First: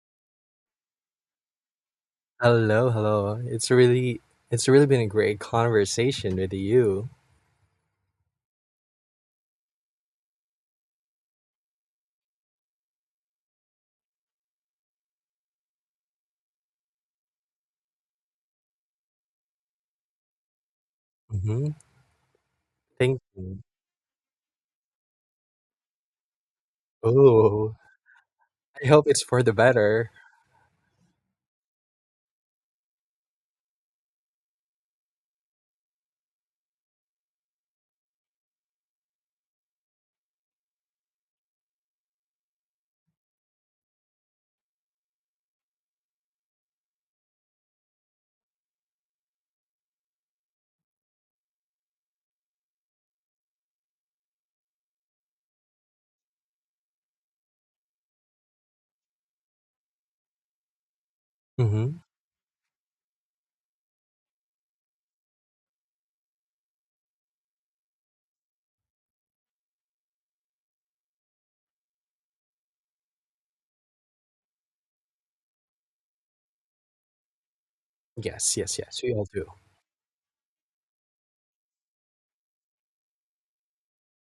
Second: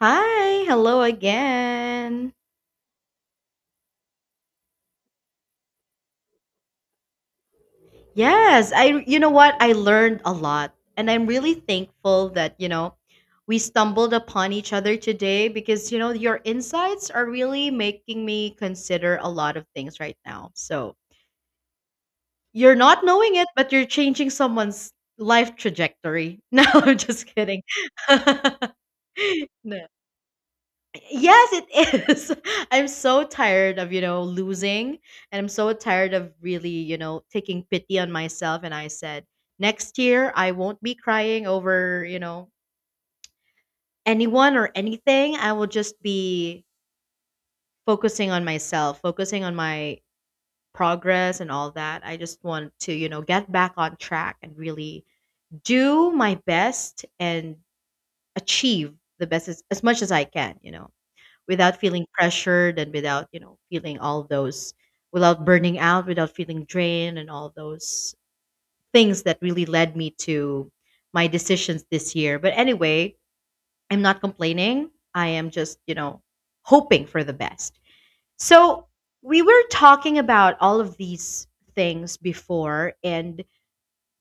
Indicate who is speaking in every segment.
Speaker 1: Hi, hello again.
Speaker 2: Hello, hello. It's really been a great conversation with you.
Speaker 1: Yes, I you know what? I learned a lot and I'm really thankful that we stumbled upon each other today because your insights are really making me consider a lot of things right now. So,
Speaker 2: Mm-hmm.
Speaker 1: you're not
Speaker 2: Thank
Speaker 1: knowing it,
Speaker 2: you.
Speaker 1: but you're changing someone's life trajectory. No, I'm just kidding.
Speaker 2: Oh, I hope it's for the
Speaker 1: No.
Speaker 2: better.
Speaker 1: Yes, it is. I'm so tired of losing, and I'm so tired of really taking pity on myself, and I said, next year I won't be crying over anyone or anything. I will just be focusing on myself, focusing on my progress and all that. I just want to get back on track and really do my best and achieve the best as much as I can. Without
Speaker 2: Mm-hmm.
Speaker 1: feeling pressured and without feeling all those, without burning out, without feeling drained, and all those things that really led me to my decisions this year. But anyway, I'm not complaining, I am just hoping for the best.
Speaker 2: Yes, yes,
Speaker 1: So
Speaker 2: yes. We all
Speaker 1: we
Speaker 2: do.
Speaker 1: were talking about all of these things before, and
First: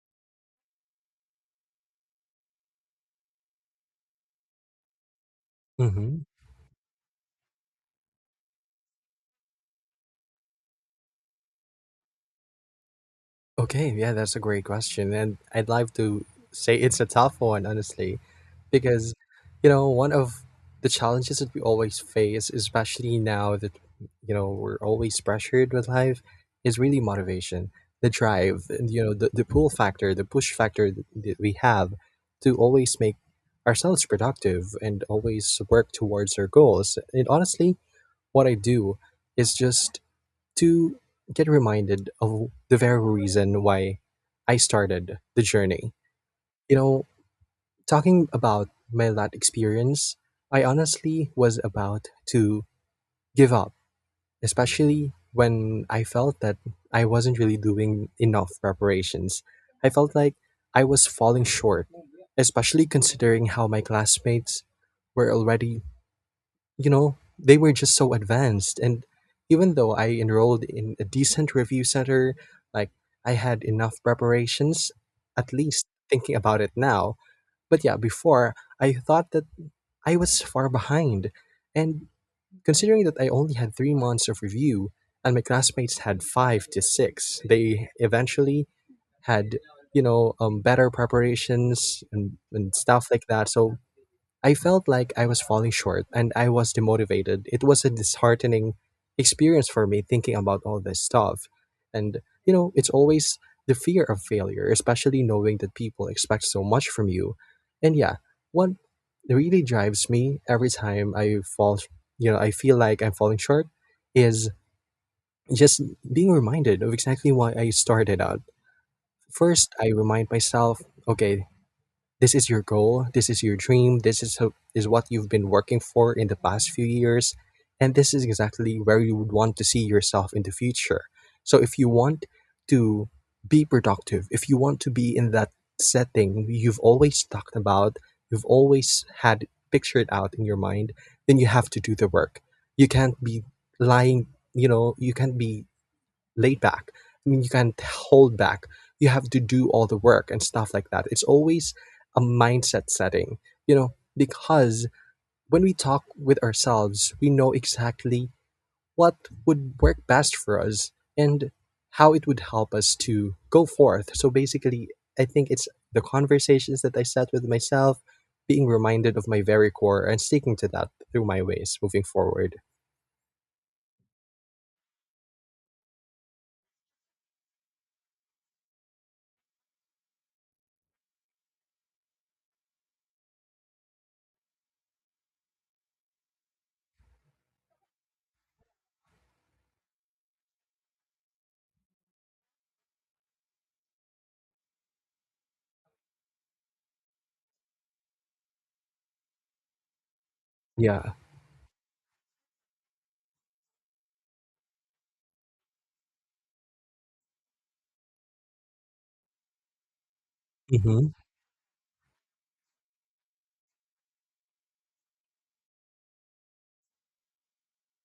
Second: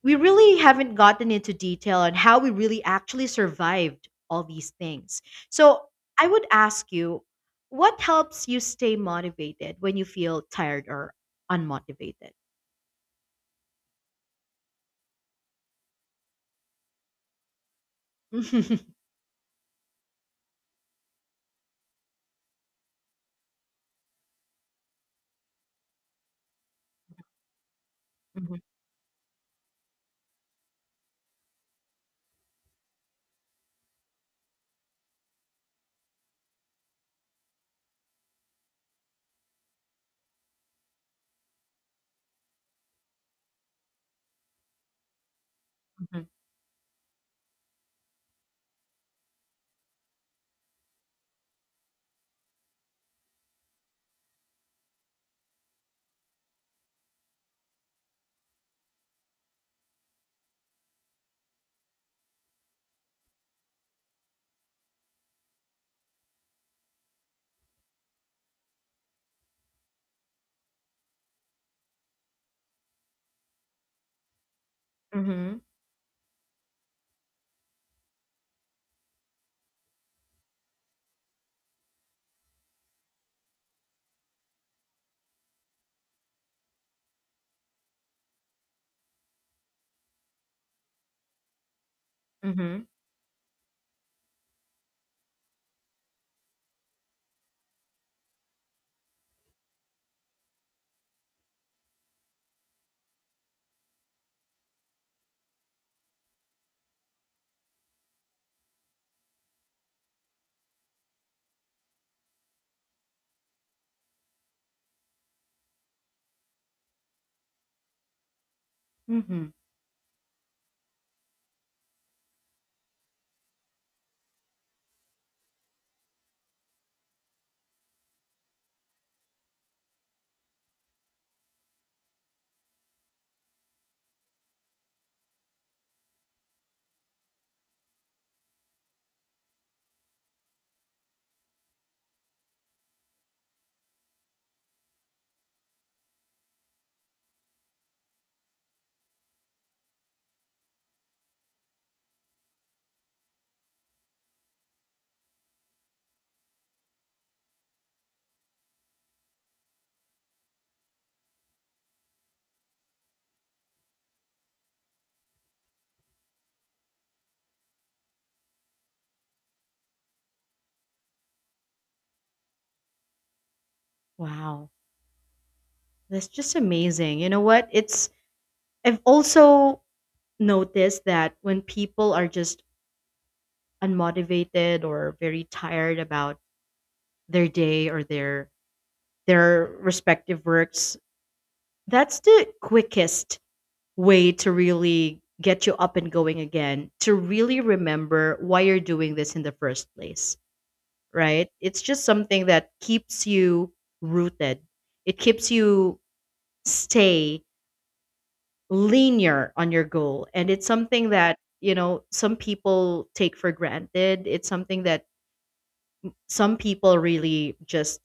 Speaker 1: we really haven't gotten into detail on how we really actually survived all these things. So
Speaker 2: Mm-hmm.
Speaker 1: I would ask you, what helps you stay motivated when you feel tired or unmotivated?
Speaker 2: Okay, yeah, that's a great question, and I'd like to say it's a tough one, honestly. Because one of the challenges that we always face, especially now that we're always pressured with life, is really motivation, the drive,
Speaker 1: Mhm.
Speaker 2: and the pull factor, the push factor that we have to always make ourselves productive and always work towards our goals. And honestly, what I do is just to get reminded of the very reason why I started the journey
Speaker 1: Mhm.
Speaker 2: you know Talking about my lat experience, I honestly was about to give up, especially when I felt that I wasn't really doing enough preparations. I felt like I was falling short, especially considering how my classmates were already, you know, they were just so advanced. And even though I enrolled in a decent review center, like I had enough preparations, at
Speaker 1: Mhm.
Speaker 2: least thinking about it now. But yeah, before I thought that I was far behind. And considering that I only had 3 months of review and my classmates had five to six, they eventually had, better preparations and,
Speaker 1: Mhm.
Speaker 2: and
Speaker 1: Mhm.
Speaker 2: stuff like that. So I felt like I was falling short and I was demotivated. It was a disheartening experience for me thinking about all this stuff. And it's always the fear of failure, especially knowing that people expect so much from you. And yeah, what really drives me every time I fall, I feel like I'm falling short is just being reminded of exactly why I started out.
Speaker 1: Mhm.
Speaker 2: First, I remind myself, okay, this is your goal, this is your dream, this is what you've been working for in the past few years, and this is exactly where you would want to see yourself in the future. So if you want to be productive, if you want to be in that setting you've always talked about, you've always had pictured out in your mind, then you have to do the work. You can't be lying, you can't be laid back. I mean, you can't hold back. You have to do all the work and stuff like that. It's always a mindset setting, because when we talk with ourselves, we know exactly what would work best for us and how it would help us to go forth. So basically, I think it's the conversations that I set with myself, being reminded of my very core and sticking to that through my ways moving forward.
Speaker 1: Wow, that's just amazing. You know what? It's I've also noticed that when people are just unmotivated or very tired about their day or their respective works, that's the quickest way to really get you up and going again, to really remember why you're doing this in the first place,
Speaker 2: Yeah.
Speaker 1: right? It's just something that keeps you rooted. It keeps you stay linear on your goal. And it's
Speaker 2: Hmm.
Speaker 1: something that some people take for granted. It's something that some people really just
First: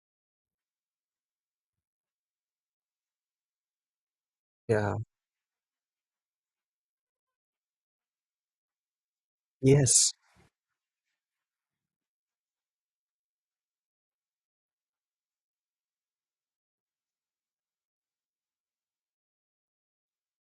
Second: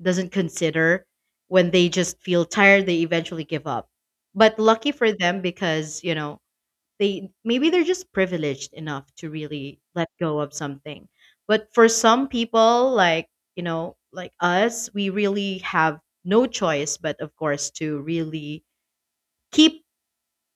Speaker 1: doesn't consider. When they just feel tired, they eventually give up. But lucky
Speaker 2: Yeah.
Speaker 1: for them, they maybe they're just privileged enough to really let
Speaker 2: Yes.
Speaker 1: go of something. But for some people like like us, we really have no choice but of course to really keep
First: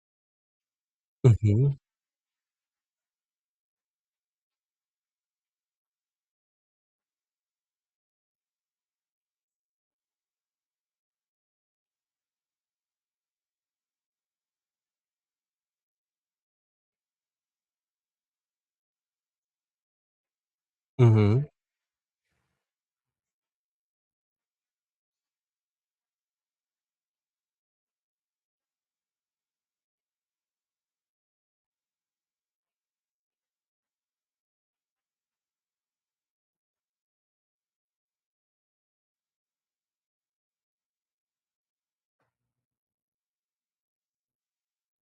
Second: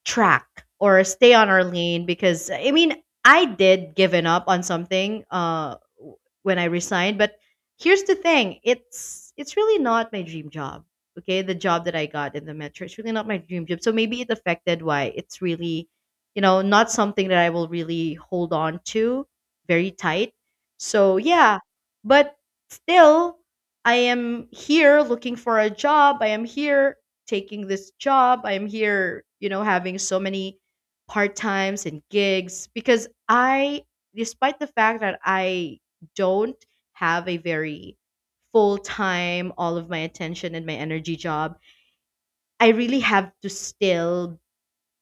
Speaker 1: track or stay on our
Speaker 2: Hmm.
Speaker 1: lane, because I mean, I did given up on something when I resigned. But here's the thing, it's really not my dream job. Okay, the job that I got in the metro, it's really not my dream job, so maybe it affected why it's really not something that I will really hold on to very tight. So
Speaker 2: Hmm.
Speaker 1: yeah, but still, I am here looking for a job, I am here taking this job. I'm here, having so many part times and gigs because I, despite the fact that I don't have a very full time, all of my attention and my energy job, I really have to still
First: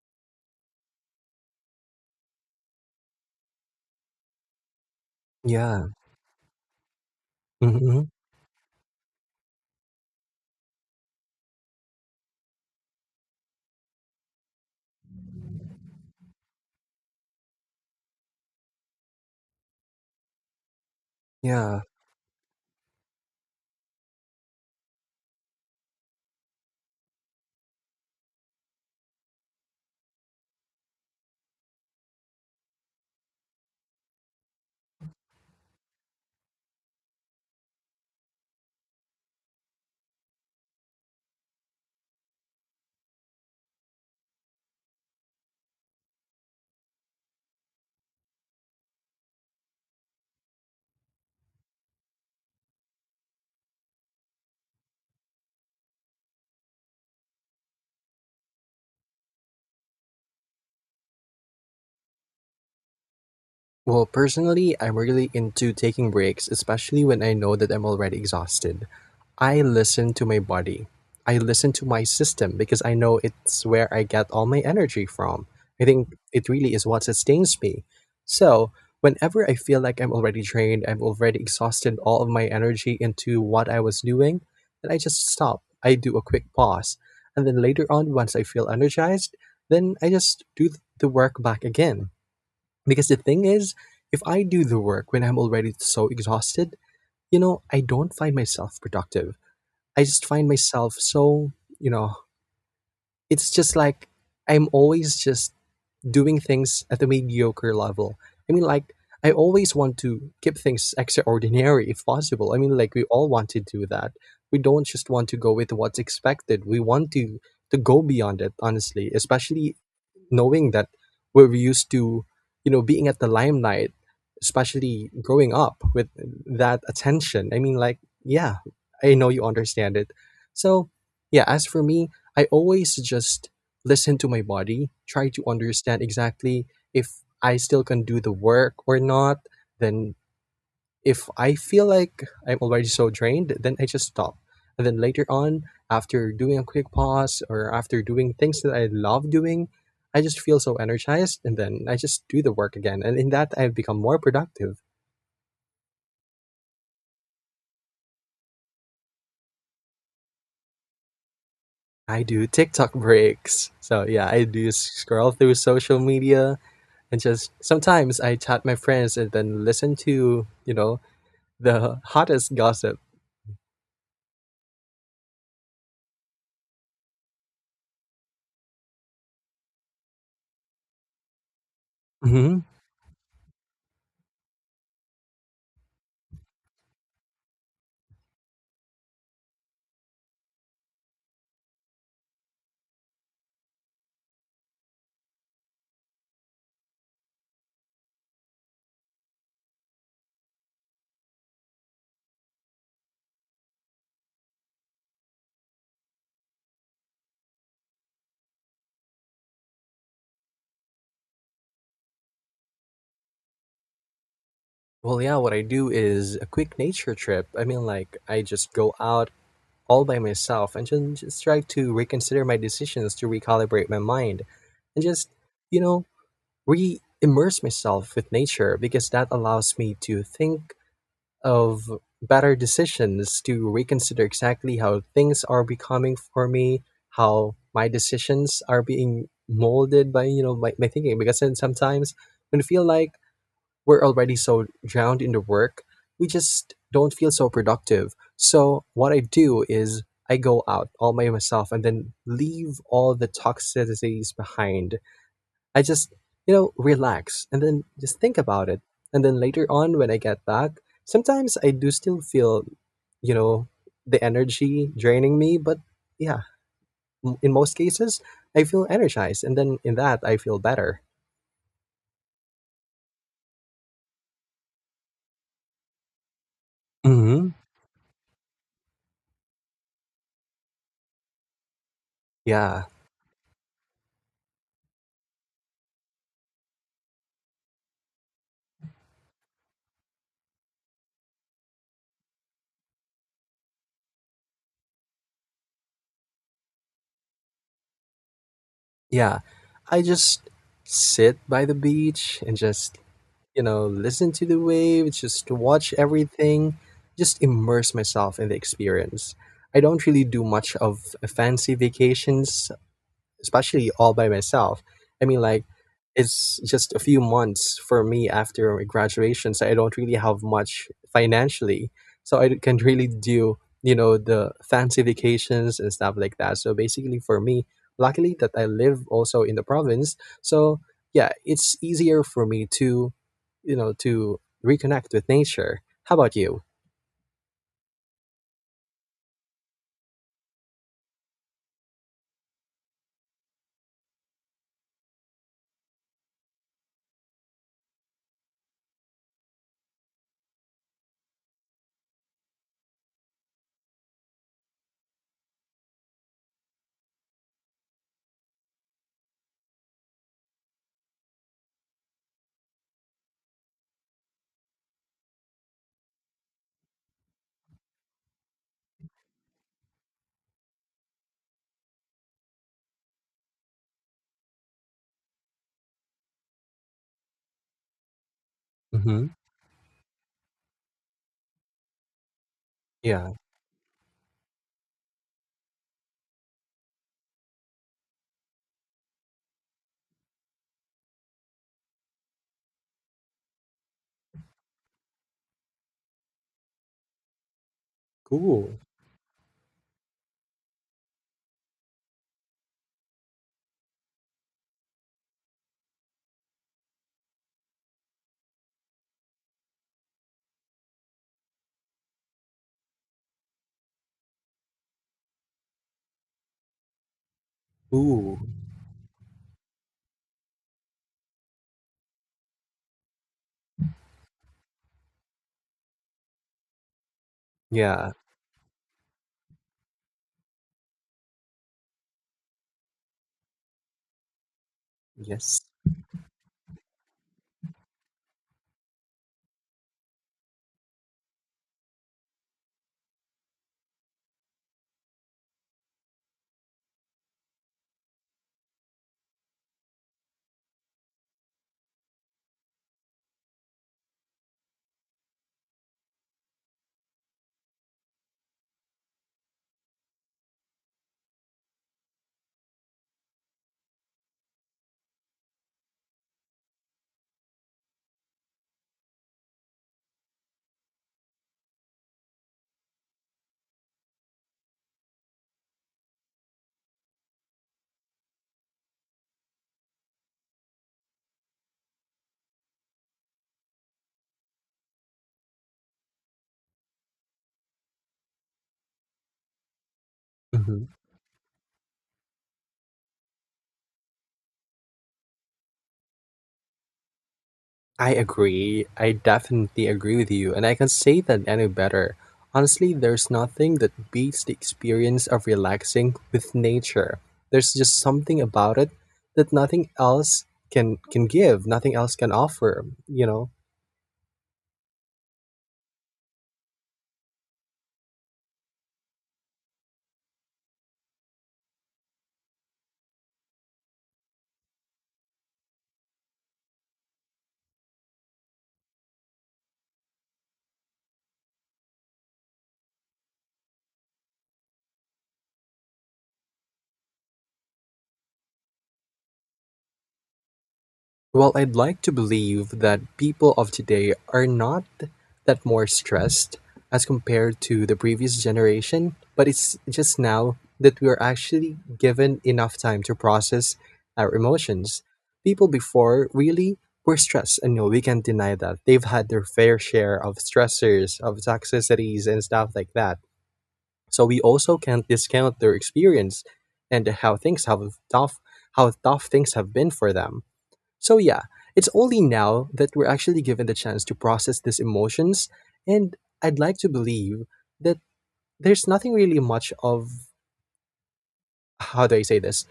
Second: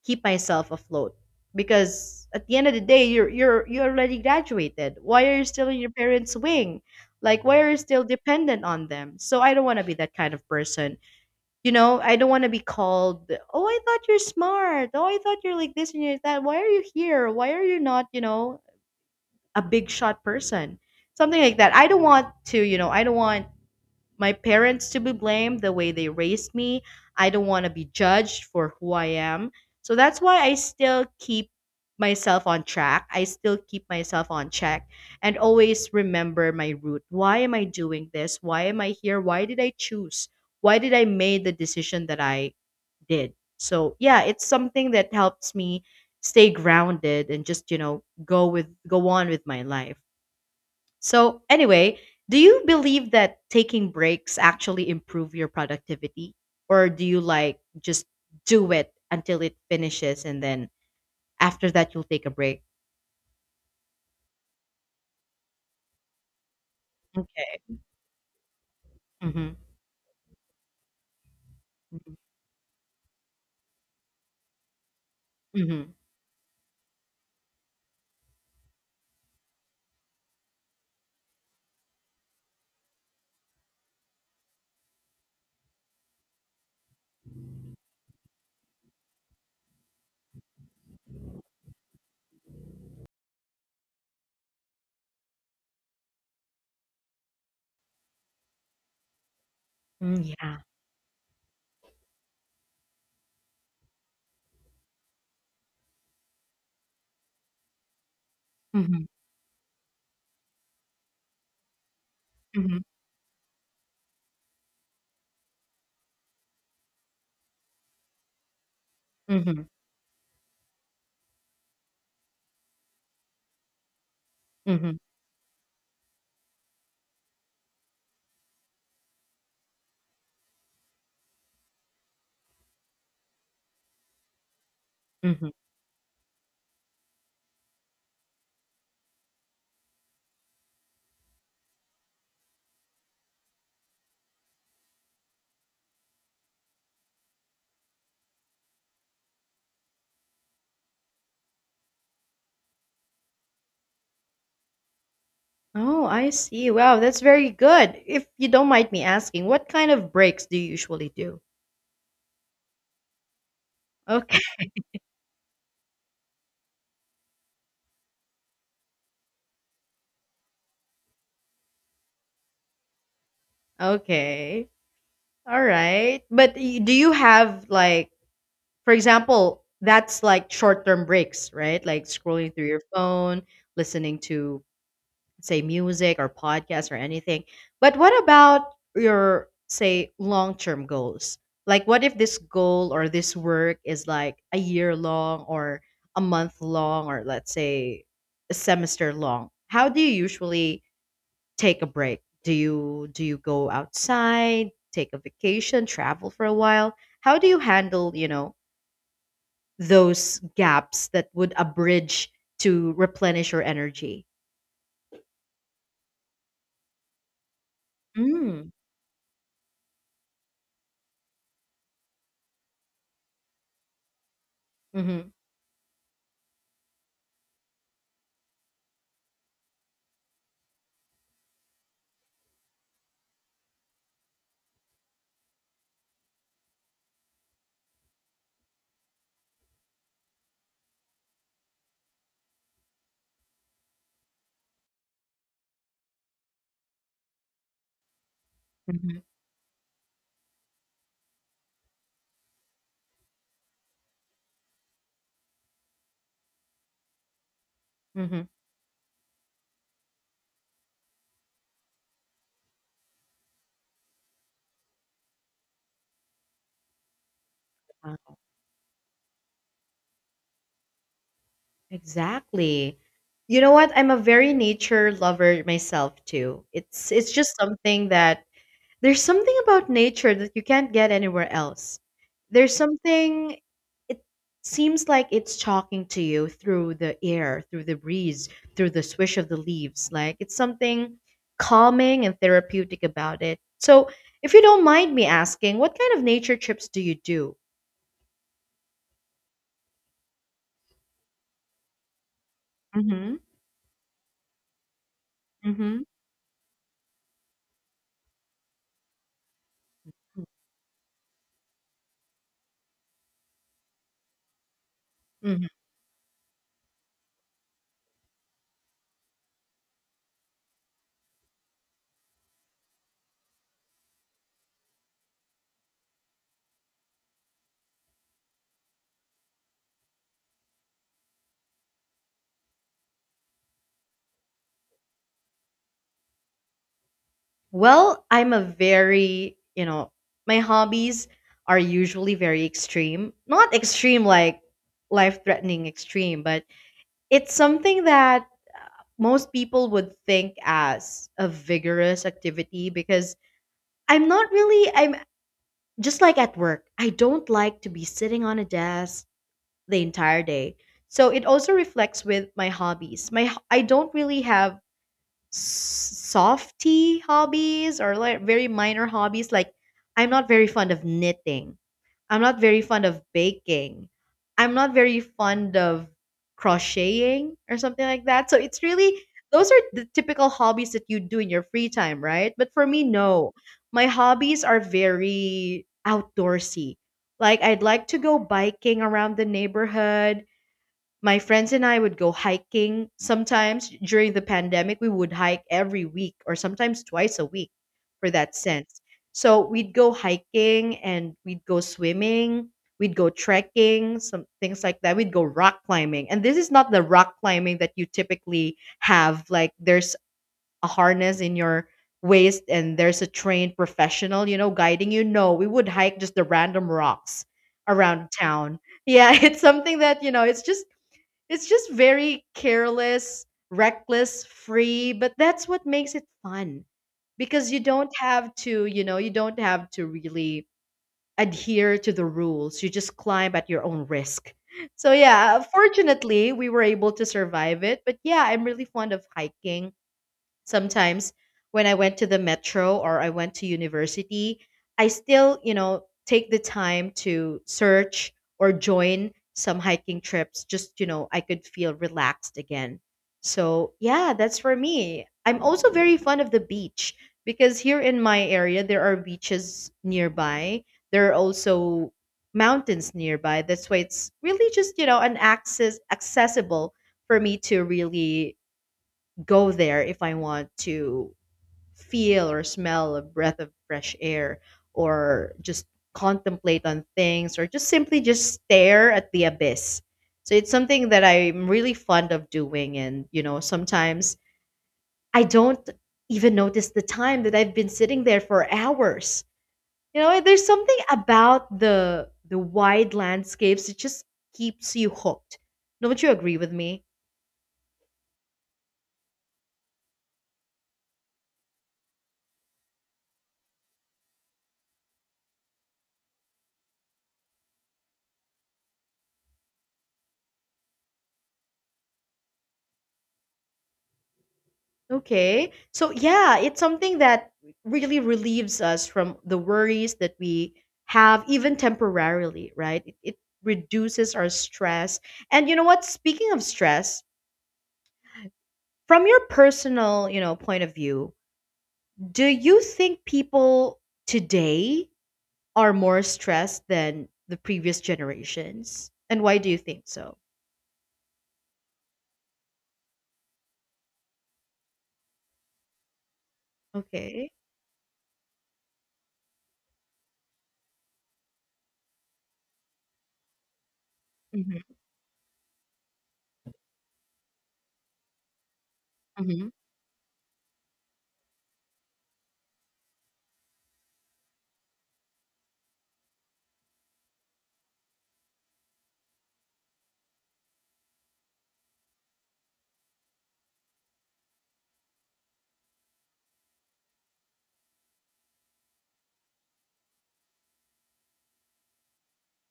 Speaker 1: keep myself afloat, because at the end of the day, you already graduated. Why are you still in
Speaker 2: Yeah.
Speaker 1: your parents' wing? Like, why are you still
Speaker 2: Hmm.
Speaker 1: dependent on them? So I don't want to be that kind of person. I don't want to be called, "Oh, I thought you're smart. Oh, I thought you're like this and you're that. Why are you here? Why are you not, a big shot person?" Something like that.
Speaker 2: Yeah.
Speaker 1: I don't want my parents to be blamed the way they raised me. I don't want to be judged for who I am. So that's why I still keep myself on track. I still keep myself on check, and always remember my root. Why am I doing this? Why am I here? Why did I choose? Why did I make the decision that I did? So yeah, it's something that helps me stay grounded and just, go on with my life. So anyway, do you believe that taking breaks actually improve your productivity? Or do you like just do it until it finishes, and then after that you'll take a break?
Speaker 2: Well, personally, I'm really into taking breaks, especially when I know that
Speaker 1: Okay.
Speaker 2: I'm already exhausted.
Speaker 1: Mm-hmm.
Speaker 2: I listen to my body. I listen to my system because I know it's where I get all my energy from. I
Speaker 1: Hmm.
Speaker 2: think it really is what sustains me. So, whenever I feel like I'm already drained, I've already exhausted all of my energy into what I was doing, then I just stop. I do a quick pause. And then later on, once I feel energized, then I just do the work back again. Because the thing is, if I do the work when I'm already so exhausted, I don't find myself productive. I
Speaker 1: Mm.
Speaker 2: just find
Speaker 1: Yeah.
Speaker 2: myself so, you know, it's just like I'm always just doing things at the mediocre level. I mean, like,
Speaker 1: Mm-hmm.
Speaker 2: I always want to keep things extraordinary if possible. I mean,
Speaker 1: Hmm.
Speaker 2: like, we all want to do that. We don't just want to go with what's expected. We want to go beyond it, honestly, especially knowing that we're used to being at the limelight,
Speaker 1: Hmm.
Speaker 2: especially growing up with that attention. I mean, like, yeah, I know you understand it. So yeah, as for me, I always just listen to my body, try to
Speaker 1: Hmm.
Speaker 2: understand exactly if I still can do the work or not. Then if I feel like I'm already so drained, then I just stop. And then later on, after doing a quick pause or after doing things that I love doing, I just feel so energized and then I just do the work again. And in that, I've become more productive.
Speaker 1: Oh, I see. Wow, that's very good. If you don't mind me asking, what kind of breaks do you usually do?
Speaker 2: I do TikTok breaks. So yeah,
Speaker 1: Okay.
Speaker 2: I do scroll through social media and just sometimes I chat my friends and then listen to, the hottest gossip.
Speaker 1: Okay. All right. But do you have like, for example, that's like short-term breaks, right? Like scrolling
Speaker 2: Hmm.
Speaker 1: through your phone, listening to say music or podcast or anything. But what about your say long-term goals? Like, what if this goal or this work is like a year long, or a month long, or let's say a semester long? How do you usually take a break? Do you go outside, take a vacation, travel for a while? How do you handle those gaps that would abridge to replenish your energy?
Speaker 2: Well, yeah, what I do is a quick nature trip. I mean, like, I
Speaker 1: Mm.
Speaker 2: just go out all by myself and then just try to reconsider my decisions to recalibrate my mind and
Speaker 1: Mm-hmm.
Speaker 2: just, you know, re immerse myself with nature because that allows me to think of better decisions to reconsider exactly how things are becoming for me, how my decisions are being molded by my thinking. Because then sometimes when you feel like we're already so drowned in the work, we just don't feel so productive. So what I do is I go out all by myself and then leave all the toxicities behind. I just, relax and then just think
Speaker 1: Mm-hmm.
Speaker 2: about it. And then later on when I get back, sometimes I do still feel, you know, the energy draining me, but yeah, in most cases,
Speaker 1: Uh,
Speaker 2: I feel energized and then in that I feel better.
Speaker 1: Exactly. You know what? I'm a very nature lover myself too. It's
Speaker 2: Hmm.
Speaker 1: just something that There's something about nature that you can't get anywhere else. There's
Speaker 2: Yeah.
Speaker 1: something It seems like it's talking to you through the air, through the breeze, through the swish of the leaves. Like, it's something calming and therapeutic about it. So, if you don't mind me asking, what kind of nature trips do you do?
Speaker 2: Yeah, I just sit by the beach and just,
Speaker 1: Mhm.
Speaker 2: listen to the waves, just watch
Speaker 1: Mhm.
Speaker 2: everything, just immerse myself in the experience. I don't really do much of fancy vacations especially all by myself. I mean, like,
Speaker 1: Mhm.
Speaker 2: it's just a few months for me after my graduation, so I don't really have much financially. So I can really do, the fancy vacations and stuff like that. So basically, for me, luckily that I live also in the province, so yeah, it's easier for me to, to reconnect with nature. How about you?
Speaker 1: Well, I'm a very, you know, my hobbies are usually very extreme. Not extreme like life-threatening extreme, but it's something that most people would think as a vigorous activity, because I'm not really I'm just like at work. I don't like to be sitting on a desk the entire day. So it also reflects with my hobbies. I don't really have softy hobbies or like very minor hobbies. Like, I'm not very fond of knitting, I'm not very fond of baking, I'm not very fond of crocheting or something like that. So it's really
Speaker 2: Mm-hmm.
Speaker 1: those are the typical hobbies that you do in your free time, right? But for me,
Speaker 2: Yeah.
Speaker 1: no. My hobbies are very outdoorsy. Like, I'd like to go biking around the neighborhood. My friends and I would go hiking sometimes during the pandemic. We would hike every week or sometimes twice a week for that
Speaker 2: Cool.
Speaker 1: sense. So we'd go hiking, and we'd go swimming, we'd go trekking, some things like that. We'd go rock climbing. And this is not the rock climbing that you typically have, like there's a harness in your waist and there's a trained professional guiding you. No, we would hike just the random rocks around
Speaker 2: Ooh.
Speaker 1: town. Yeah, it's something that it's just very careless, reckless, free, but that's what makes it fun, because you don't
Speaker 2: Yeah.
Speaker 1: have to, you don't have to really adhere to the rules. You just climb at your own risk. So
Speaker 2: Yes.
Speaker 1: yeah, fortunately, we were able to survive it, but yeah, I'm really fond of hiking. Sometimes when I went to the metro or I went to university, I still take the time to search or join some hiking trips just, I could feel relaxed again. So, yeah, that's for me. I'm also very fond of the beach, because here in my area, there are beaches nearby. There are also mountains nearby. That's why it's really just, an accessible for me to really go there if I want to feel or smell a breath of fresh air, or just contemplate on things, or just simply just stare at the abyss. So it's something that I'm really fond of doing, and sometimes I don't even notice the time that I've been sitting there for hours. You know, there's something about the wide landscapes that just keeps you hooked. Don't you agree with me?
Speaker 2: I agree. I definitely agree with you, and I can't say that any better. Honestly, there's nothing that beats the experience of relaxing with nature. There's just something about it that nothing else can give, nothing else can offer.
Speaker 1: Okay. So yeah, it's something that really relieves us from the worries that we have, even temporarily, right? It reduces our stress. And you know what? Speaking of stress, from your personal point of view, do you think people today are more stressed than the previous generations? And why do you think so?
Speaker 2: Well, I'd like to believe that people of today are not that more stressed as
Speaker 1: Okay.
Speaker 2: compared to the previous generation, but it's just now that we are actually given enough time to process our
Speaker 1: Hmm.
Speaker 2: emotions. People before really were stressed, and no, we can't deny that. They've had their
Speaker 1: Hmm.
Speaker 2: fair share of stressors, of toxicities, and stuff like that. So we also can't discount their experience and tough, how tough things have been for them, so, yeah, it's only now that we're actually given the chance to process these emotions. And I'd like to believe that there's nothing really much of, how do I say this?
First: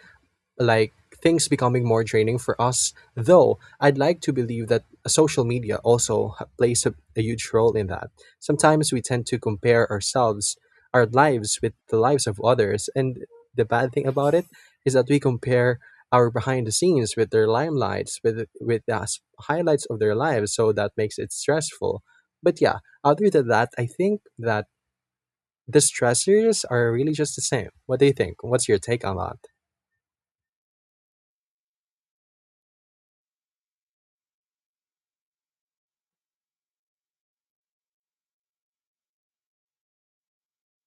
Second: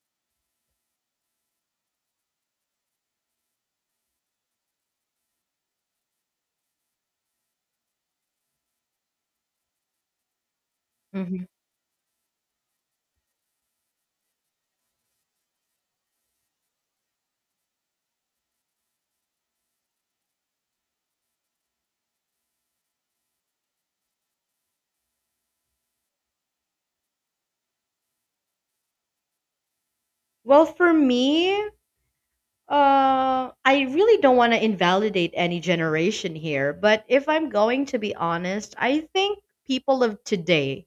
Speaker 2: Like things becoming more draining for us. Though I'd like to believe that social media also plays a huge role in that. Sometimes we tend to compare ourselves, our
Speaker 1: Hmm.
Speaker 2: lives with the lives of others, and the bad thing about it is that we compare our behind the scenes with their limelights, with the highlights of their lives. So that makes it stressful. But yeah, other than that, I think that the stressors are really just the same. What do you think? What's your take on that?
Speaker 1: Well, for me, I really don't want to invalidate any generation here, but if I'm going to be honest, I think people of today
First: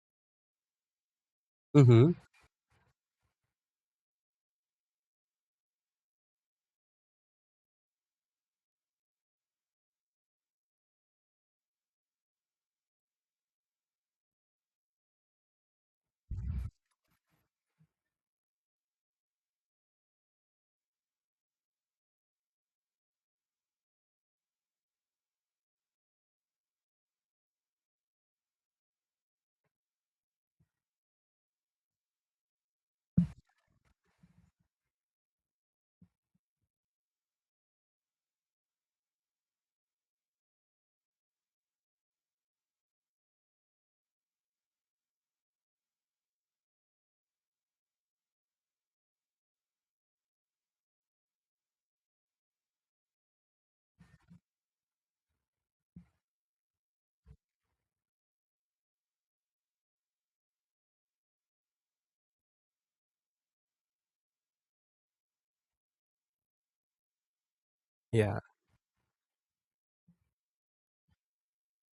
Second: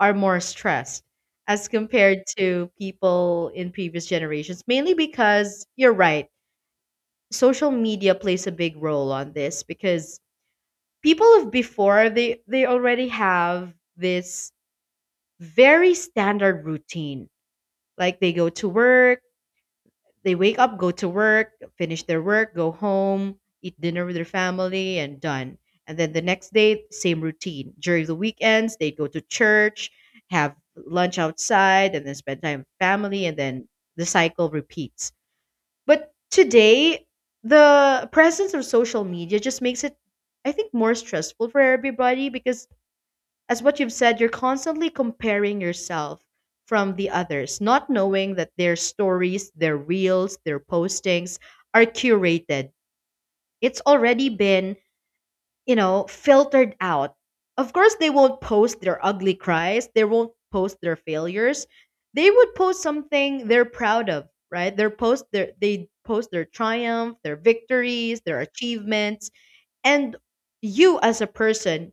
Speaker 1: are more stressed as
Speaker 2: Mm-hmm.
Speaker 1: compared to people in previous generations, mainly because you're right, social media plays a big role on this, because people of before, they already have this very standard routine. Like, they wake up, go to work, finish their work, go home, eat dinner with their family, and done. And then the next day, same routine. During the weekends, they go to church, have lunch outside, and then spend time with family, and then the cycle repeats. But today, the presence of social media just makes it, I think, more stressful for everybody because as what you've said, you're constantly comparing yourself from the others, not knowing that their stories, their reels, their postings are curated. It's already been, filtered out. Of course, they won't post their ugly cries, they won't post their failures. They would post something they're proud of, right? They post their triumph, their victories,
Speaker 2: Yeah.
Speaker 1: their achievements, and you as a person,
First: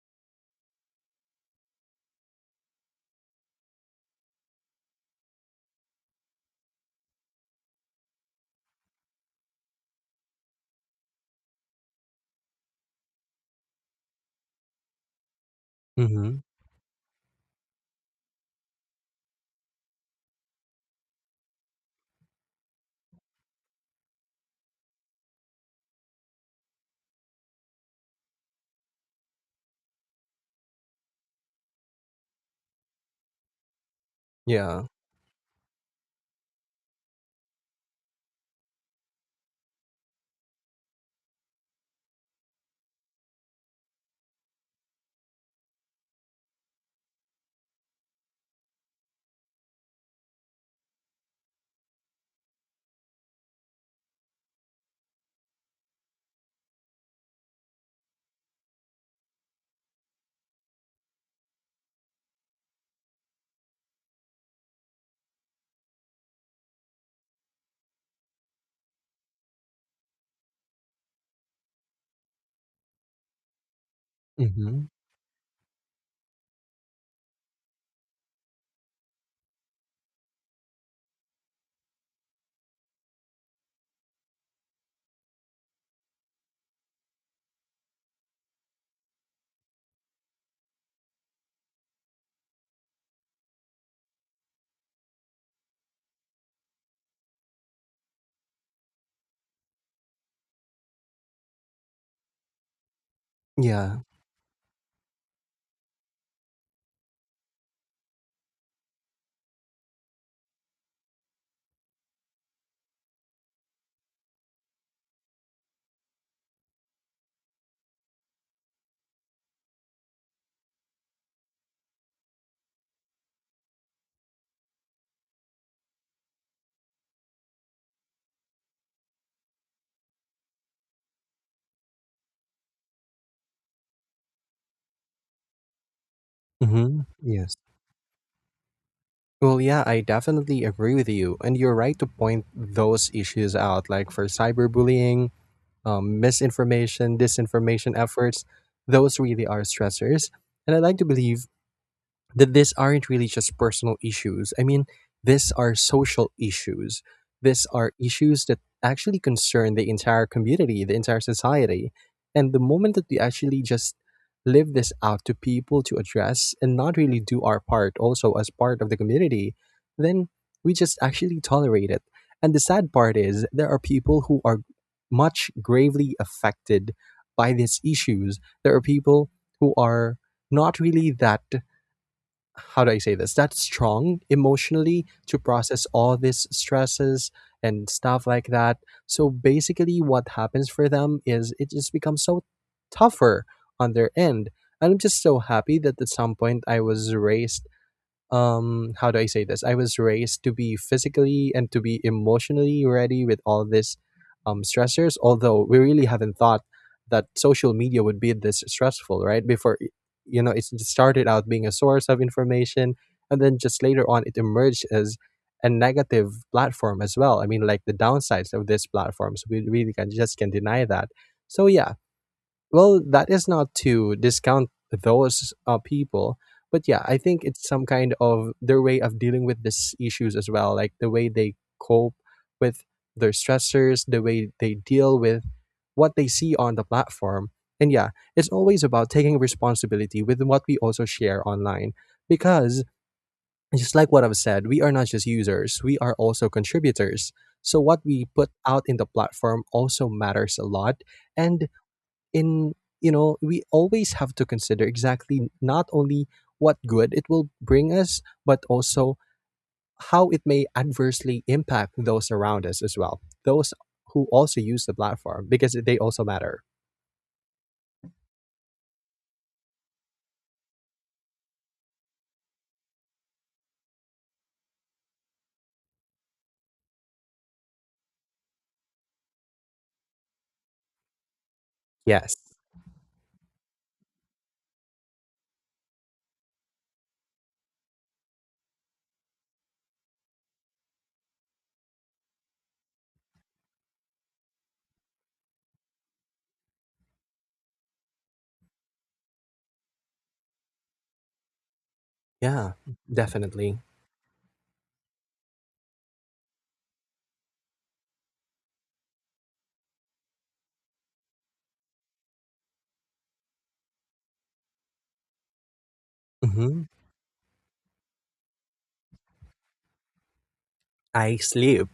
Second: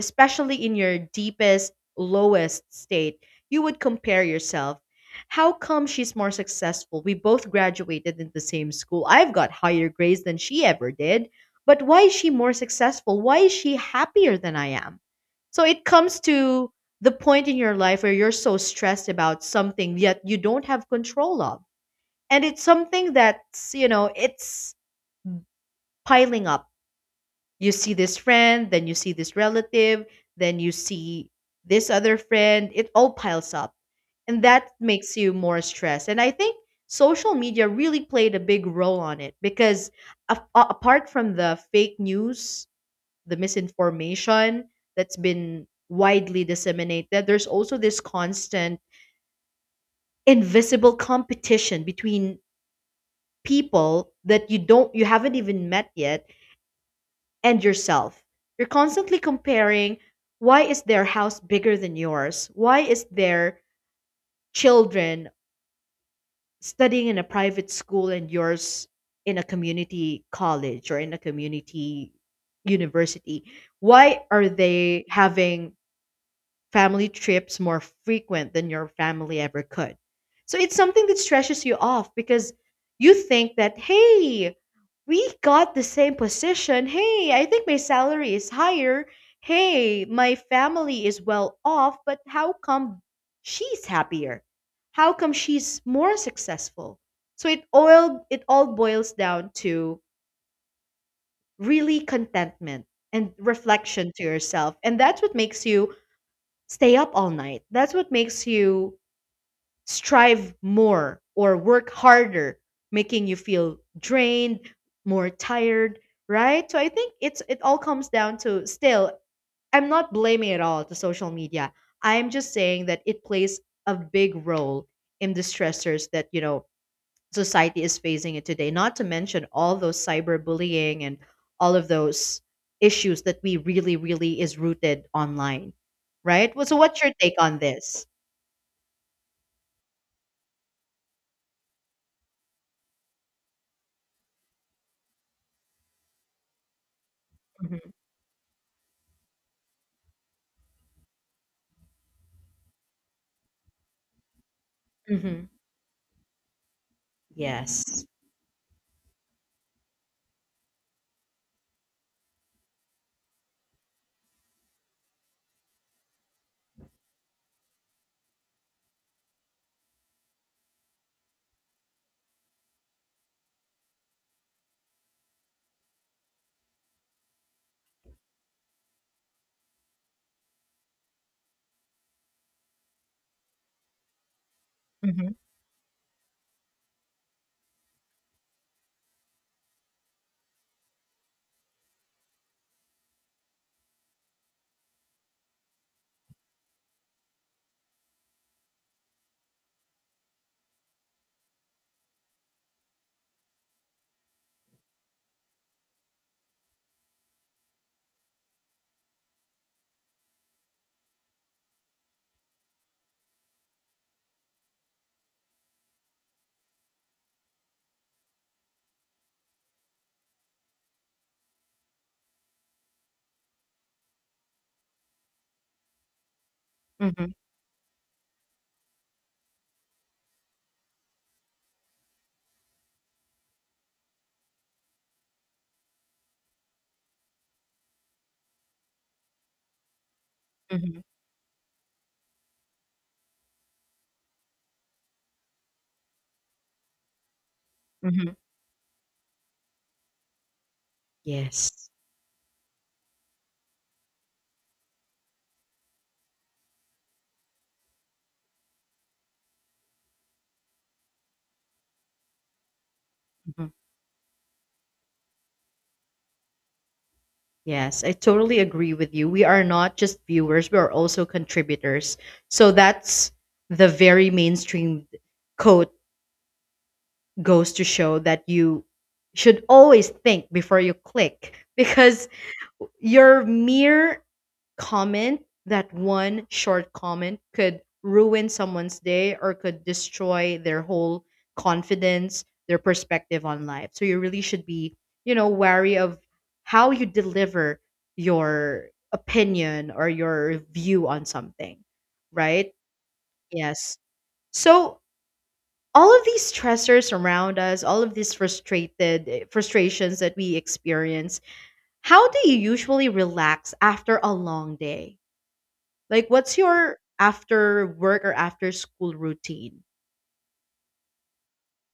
Speaker 1: especially in your deepest, lowest state, you would compare yourself. How come she's more successful? We both graduated in the same school. I've got higher grades than she ever did. But why is she more successful? Why is she happier than I am? So it comes
Speaker 2: Mm-hmm.
Speaker 1: to the point in your life where you're so stressed about something yet you don't have control of. And it's something that's, it's piling up. You see this friend, then you see this relative, then you see this other friend. It all piles up. And that
Speaker 2: Yeah.
Speaker 1: makes you more stressed. And I think social media really played a big role on it because apart from the fake news, the misinformation that's been widely disseminated, there's also this constant invisible competition between people that you haven't even met yet and yourself. You're constantly comparing, why is their house bigger than yours? Why is their children studying in a private school and yours in a community college or in a community university? Why are
Speaker 2: Mhm.
Speaker 1: they having family trips more frequent than your family ever could? So it's something that stresses you off because you think that, hey, we got the same position. Hey, I think my salary is higher. Hey, my family is well off, but how come she's happier? How come she's more successful? So it all boils down to really contentment and
Speaker 2: Yeah.
Speaker 1: reflection to yourself. And that's what makes you stay up all night. That's what makes you strive more or work harder, making you feel drained, more tired, right? So I think it all comes down to, still, I'm not blaming it all to social media. I'm just saying that it plays a big role in the stressors that, you know, society is facing it today. Not to mention all those cyberbullying and all of those issues that we really, really is rooted online, right? Well, so what's
Speaker 2: Mhm.
Speaker 1: your take
Speaker 2: Yes.
Speaker 1: on this?
Speaker 2: Well, yeah, I definitely agree with you, and you're right to point those issues out. Like for cyberbullying, misinformation,
Speaker 1: Hmm
Speaker 2: disinformation efforts, those really are stressors. And I would like to believe that these aren't really just personal issues. I mean,
Speaker 1: hmm
Speaker 2: these are social issues. These are
Speaker 1: Yes.
Speaker 2: issues that actually concern the entire community, the entire society. And the moment that we actually just live this out to people to address and not really do our part also as part of the community, then we just actually tolerate it. And the sad part is there are people who are much gravely affected by these issues. There are people who are not really that, how do I say this? That strong emotionally
Speaker 1: hmm
Speaker 2: to process all these stresses and stuff like that. So basically, what happens for them is it just becomes so tougher on their end. And I'm just so happy that at some point I was raised, how do I say this? I was raised to be physically and to be emotionally ready with all this stressors, although we really haven't thought that social media would be this stressful. Right before it started out being a source of information, and then just later on it emerged as a negative platform as well. I mean, like, the downsides of these platforms we really can just can deny that. So yeah. Well, that is not to discount those people, but yeah, I
Speaker 1: hmm
Speaker 2: think it's some kind of their way of dealing with these issues as well, like the way they cope with their stressors, the way they deal with what they see on the platform. And yeah, it's always about taking responsibility with what we
Speaker 1: hmm
Speaker 2: also share online because just like what I've said, we are not just users, we are also contributors. So what we
Speaker 1: hmm
Speaker 2: put out in the platform also matters a lot, and
Speaker 1: Yes.
Speaker 2: in you know we always have to consider exactly not only what good it will bring us but also how it may adversely impact those around us as well,
Speaker 1: hmm
Speaker 2: those who also use the platform because they also matter.
Speaker 1: Yes, I totally agree with you. We are not just viewers, we are also contributors. So that's the very mainstream quote, goes to show that you should always think before you click because
Speaker 2: Yes.
Speaker 1: your mere comment, that one short comment, could ruin someone's day or could destroy their whole confidence, their perspective on life. So you really should be, wary of how you deliver your opinion or your view on something, right?
Speaker 2: Yeah, definitely.
Speaker 1: Yes. So all of these stressors around us, all of these frustrations that we experience, how do you usually relax after a long day? Like what's
Speaker 2: Hmm.
Speaker 1: your after work or after school routine?
Speaker 2: I sleep,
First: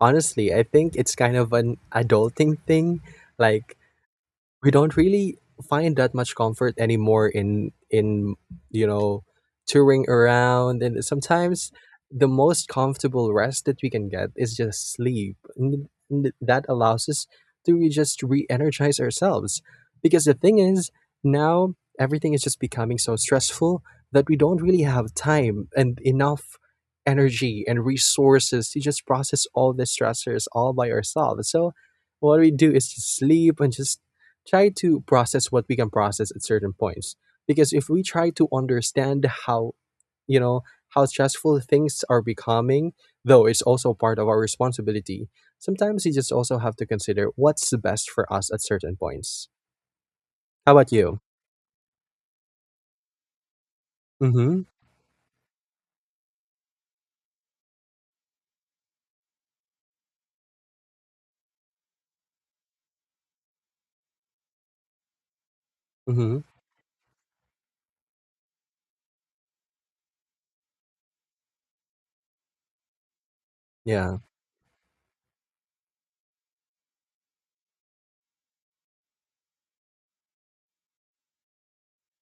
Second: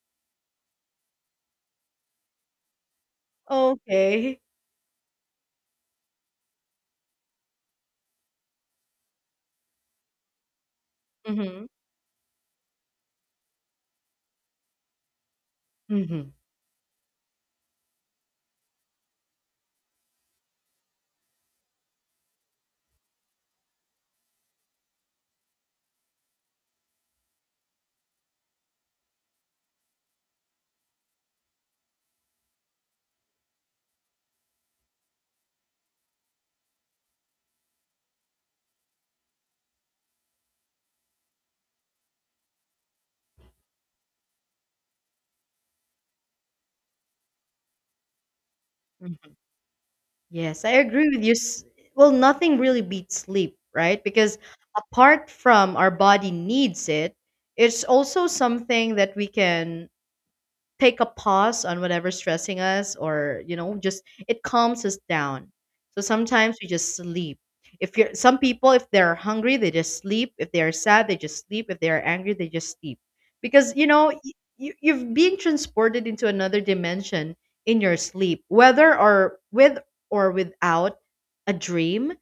Speaker 2: honestly. I think it's kind of an adulting thing, like
Speaker 1: Okay.
Speaker 2: we don't really find that much comfort anymore in you know touring around. And
Speaker 1: Mhm.
Speaker 2: sometimes the most comfortable rest that we can get is just sleep, and
Speaker 1: Mhm.
Speaker 2: that allows us to just re-energize ourselves. Because the thing is, now everything is just becoming so stressful that we don't really have time and enough energy and resources to just process all the stressors all by ourselves. So what we do is just sleep and just try to process what we can process at certain points. Because if we try to understand how you know how stressful things are becoming, though it's also part of our responsibility, sometimes you just also have to consider what's the best for us at certain
Speaker 1: Mhm.
Speaker 2: points.
Speaker 1: Yes, I
Speaker 2: How about
Speaker 1: agree
Speaker 2: you?
Speaker 1: with you. Well, nothing really beats sleep, right? Because
Speaker 2: Mm-hmm.
Speaker 1: apart from our body needs it, it's also something that we can take a pause on whatever's stressing us, or, just it calms us down. So
Speaker 2: Mm-hmm.
Speaker 1: sometimes we just sleep. If you're Some people, if they're hungry they just sleep, if they're sad they just sleep, if they're angry they just sleep, because, you know
Speaker 2: Yeah.
Speaker 1: y- you, you've been transported into another dimension in your sleep, whether or with or without a dream,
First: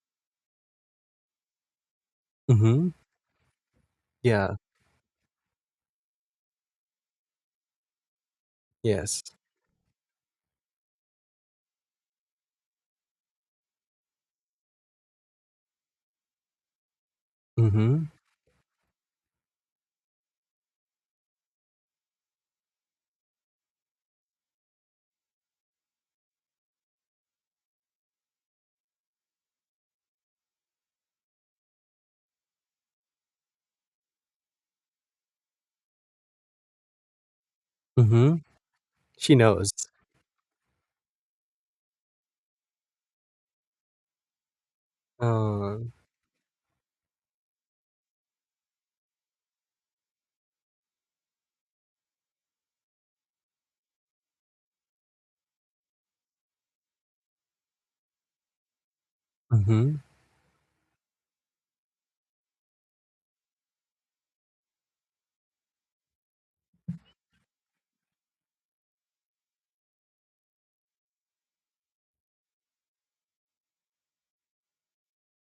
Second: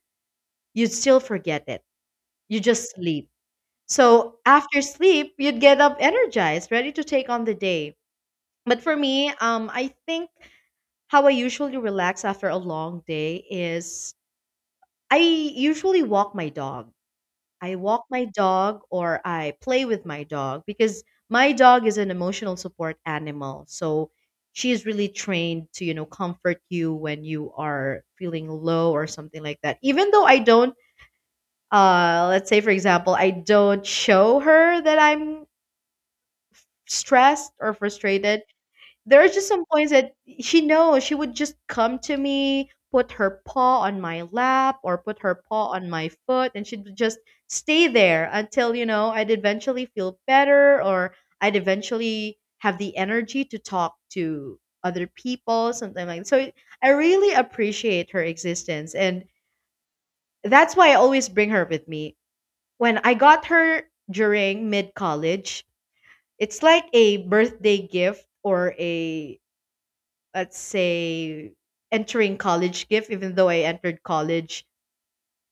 Speaker 1: you'd still forget it. You
Speaker 2: Mm-hmm.
Speaker 1: just sleep. So
Speaker 2: Yeah.
Speaker 1: after sleep you'd get up energized, ready to take on the day. But for
Speaker 2: Yes.
Speaker 1: me, I think how I usually relax after a long day is, I usually walk my dog. I
Speaker 2: Mm-hmm.
Speaker 1: walk my dog or I play with my dog because my dog is an emotional support animal. So she is really trained to, comfort you when you are feeling low or something like that. Even though I don't, let's say, for example, I don't show her that I'm stressed or
Speaker 2: Mm-hmm.
Speaker 1: frustrated, there are
Speaker 2: She
Speaker 1: just some
Speaker 2: knows.
Speaker 1: points that she knows. She would just come to me, put her paw on my lap or put her paw
Speaker 2: uh,
Speaker 1: on my foot, and she'd just stay there until, I'd eventually feel better, or I'd eventually have the energy to talk to other people, something like that. I really appreciate her existence. And
Speaker 2: mm-hmm.
Speaker 1: that's why I always bring her with me. When I got her during mid college, it's like a birthday gift, or a, let's say, entering college gift, even though I entered college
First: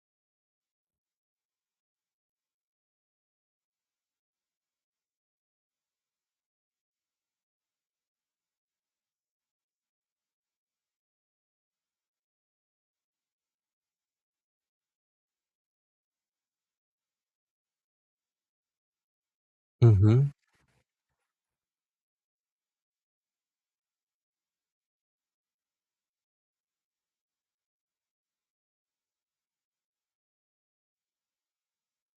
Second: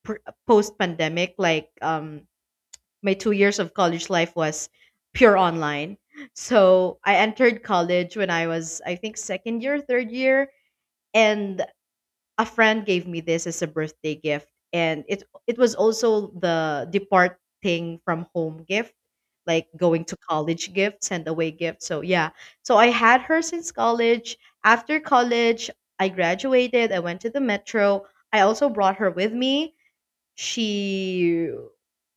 Speaker 1: post pandemic. Like, my 2 years of college life was pure online, so I entered college when I was, I think, second year, third year. And a friend gave me this as a birthday gift, and it was also the departing from home gift, like going to
Speaker 2: Mm-hmm.
Speaker 1: college gift, send away gift. So yeah, so I had her since college. After college, I graduated, I went to the metro, I also brought her with me. she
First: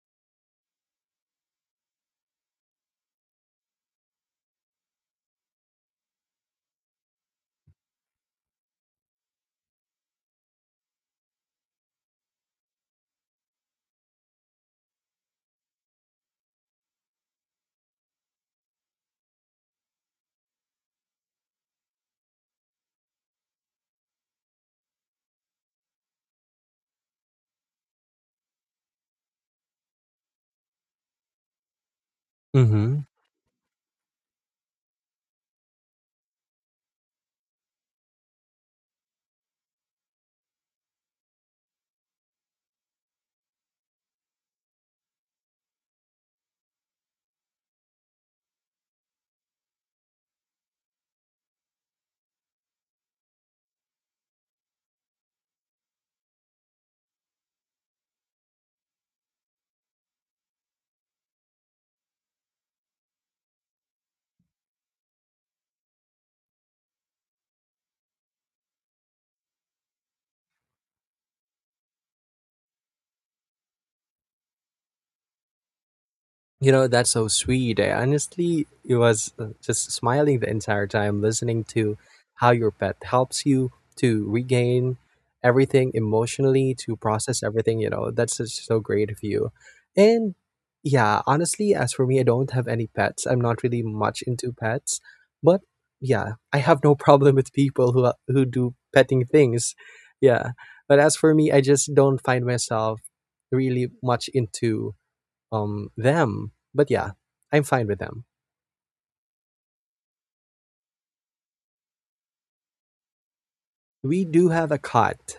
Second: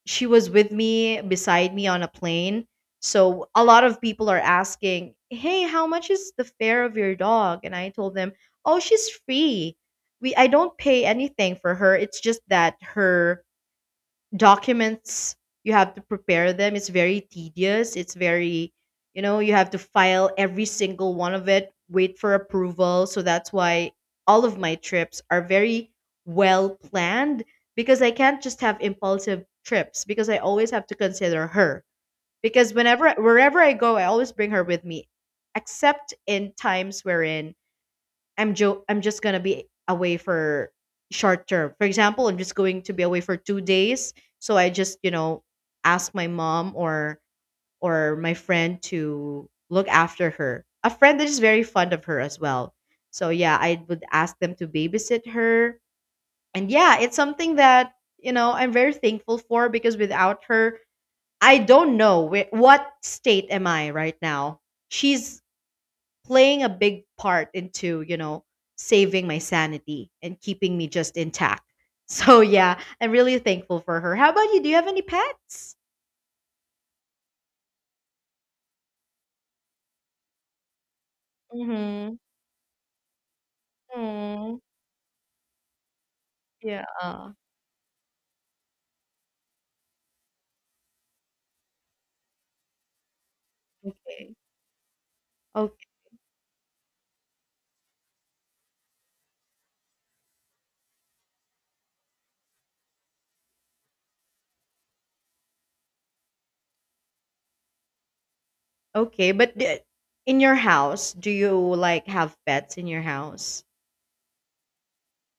Speaker 1: she was with me, beside me on a plane. So a lot of people are asking, hey, how much is the fare of your dog? And I told them, oh, she's free. We i don't pay anything for her. It's just that her documents, you have to prepare them. It's very tedious, it's very, you have to file every single one of it, wait for approval. So that's why all of my trips are very well planned, because I can't just have impulsive trips, because I always have to consider her, because
Speaker 2: Mm-hmm.
Speaker 1: whenever, wherever I go, I always bring her with me, except in times wherein I'm just gonna be away for short term. For example, I'm just going to be away for 2 days. So I just, ask my mom, or my friend, to look after her. A friend that is very fond of her as well. So yeah, I would ask them to babysit her. And yeah, it's something that, I'm very thankful for, because without her, I don't know where, what state am I right now. She's playing a big part into, saving my sanity and keeping me just intact. So yeah, I'm really thankful for her. How about you, do you have any pets?
Speaker 2: That's so sweet. I honestly, it was just smiling the entire time listening to
Speaker 1: Mm-hmm.
Speaker 2: how your pet helps you to
Speaker 1: Mm,
Speaker 2: regain everything emotionally,
Speaker 1: yeah.
Speaker 2: to process everything. That's just so great of you. And yeah, honestly, as for me, I don't have any pets. I'm not really much
Speaker 1: Okay.
Speaker 2: into pets, but
Speaker 1: Okay.
Speaker 2: yeah, I have no problem with people who do petting things. Yeah. But as for me, I just don't find myself really much into them. But yeah, I'm fine with them.
Speaker 1: Okay, but in your house, do you like have pets in your house?
Speaker 2: We do have a cat,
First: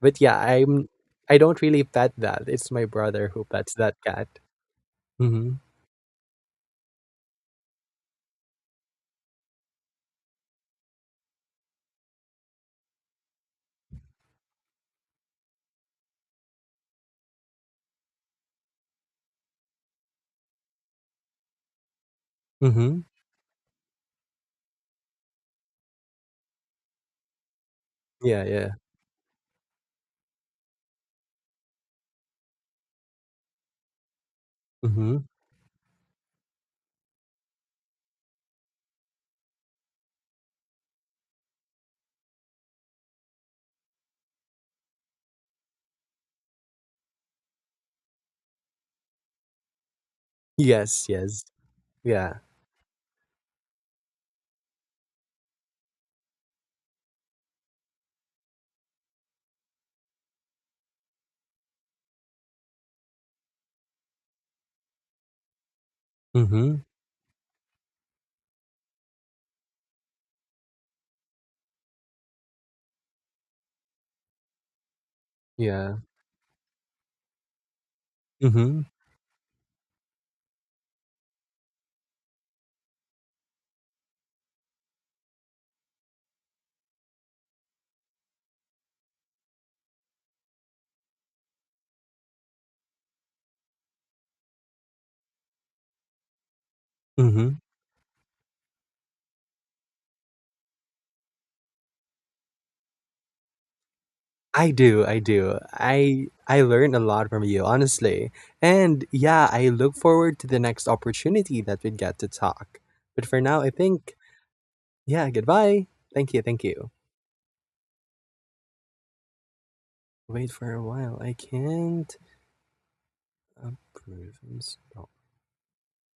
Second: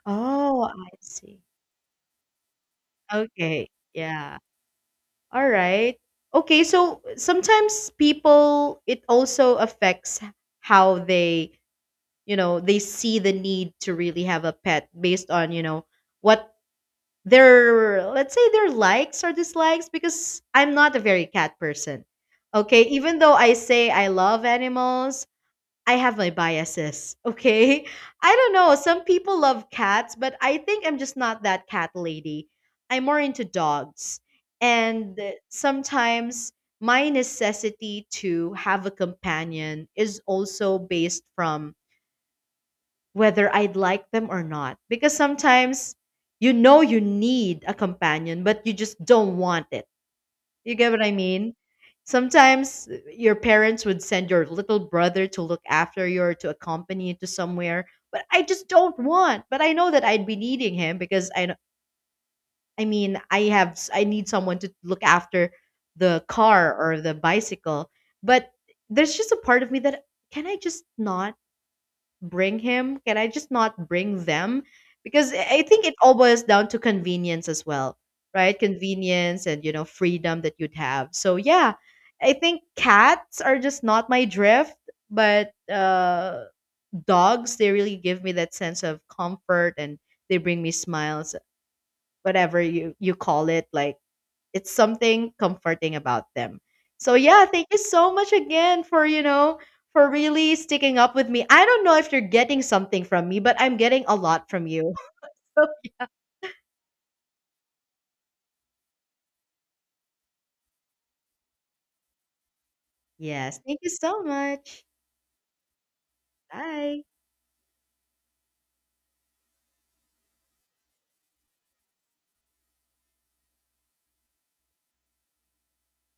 Speaker 2: but yeah,
Speaker 1: Oh,
Speaker 2: I'm
Speaker 1: I
Speaker 2: I
Speaker 1: see.
Speaker 2: don't really pet that. It's my brother who
Speaker 1: Okay.
Speaker 2: pets that cat.
Speaker 1: Yeah. All
Speaker 2: Mm-hmm.
Speaker 1: right. Okay, so sometimes people, it also affects how they, they see the need to really have a pet based on, what their, let's say, their likes or dislikes. Because I'm not a very cat person, okay,
Speaker 2: Mm-hmm.
Speaker 1: even though I say I love animals. I have my biases. Okay, I
Speaker 2: Yeah,
Speaker 1: don't
Speaker 2: yeah.
Speaker 1: know, some people love cats, but I think I'm just not that cat lady. I'm more into dogs. And
Speaker 2: Mm-hmm.
Speaker 1: sometimes my necessity to have a companion is also based from whether I'd like them or not. Because sometimes, you know, you need a companion, but you just don't want it. You get what
Speaker 2: Yes,
Speaker 1: I
Speaker 2: yes.
Speaker 1: mean?
Speaker 2: Yeah.
Speaker 1: Sometimes, your parents would send your little brother to look after you or to accompany you to somewhere, but I just don't want. But I know that I'd be needing him, because I mean, I need someone to look after the
Speaker 2: Mm-hmm.
Speaker 1: car or the bicycle. But there's just a part of me that, can I just not bring him? Can I just not bring them? Because I think it
Speaker 2: Yeah.
Speaker 1: all boils down to convenience as well, right?
Speaker 2: Mm-hmm.
Speaker 1: Convenience and, freedom that you'd have. So yeah, I think cats are just not my drift, but, dogs, they really give me that sense of comfort, and they bring me smiles, whatever you call it, like, it's something comforting about them. So yeah,
Speaker 2: Mm-hmm.
Speaker 1: thank you so much again for really sticking up with me. I don't know if you're getting something from me, but I'm getting a lot from
Speaker 2: I
Speaker 1: you.
Speaker 2: do, I do. I learned a lot from you, honestly. And yeah, I look forward to the next opportunity that we get to talk. But for
Speaker 1: Yes,
Speaker 2: now, I
Speaker 1: thank you
Speaker 2: think,
Speaker 1: so much.
Speaker 2: yeah, goodbye. Thank you, thank you.
Speaker 1: Bye.
Speaker 2: Wait for a while, I can't approve and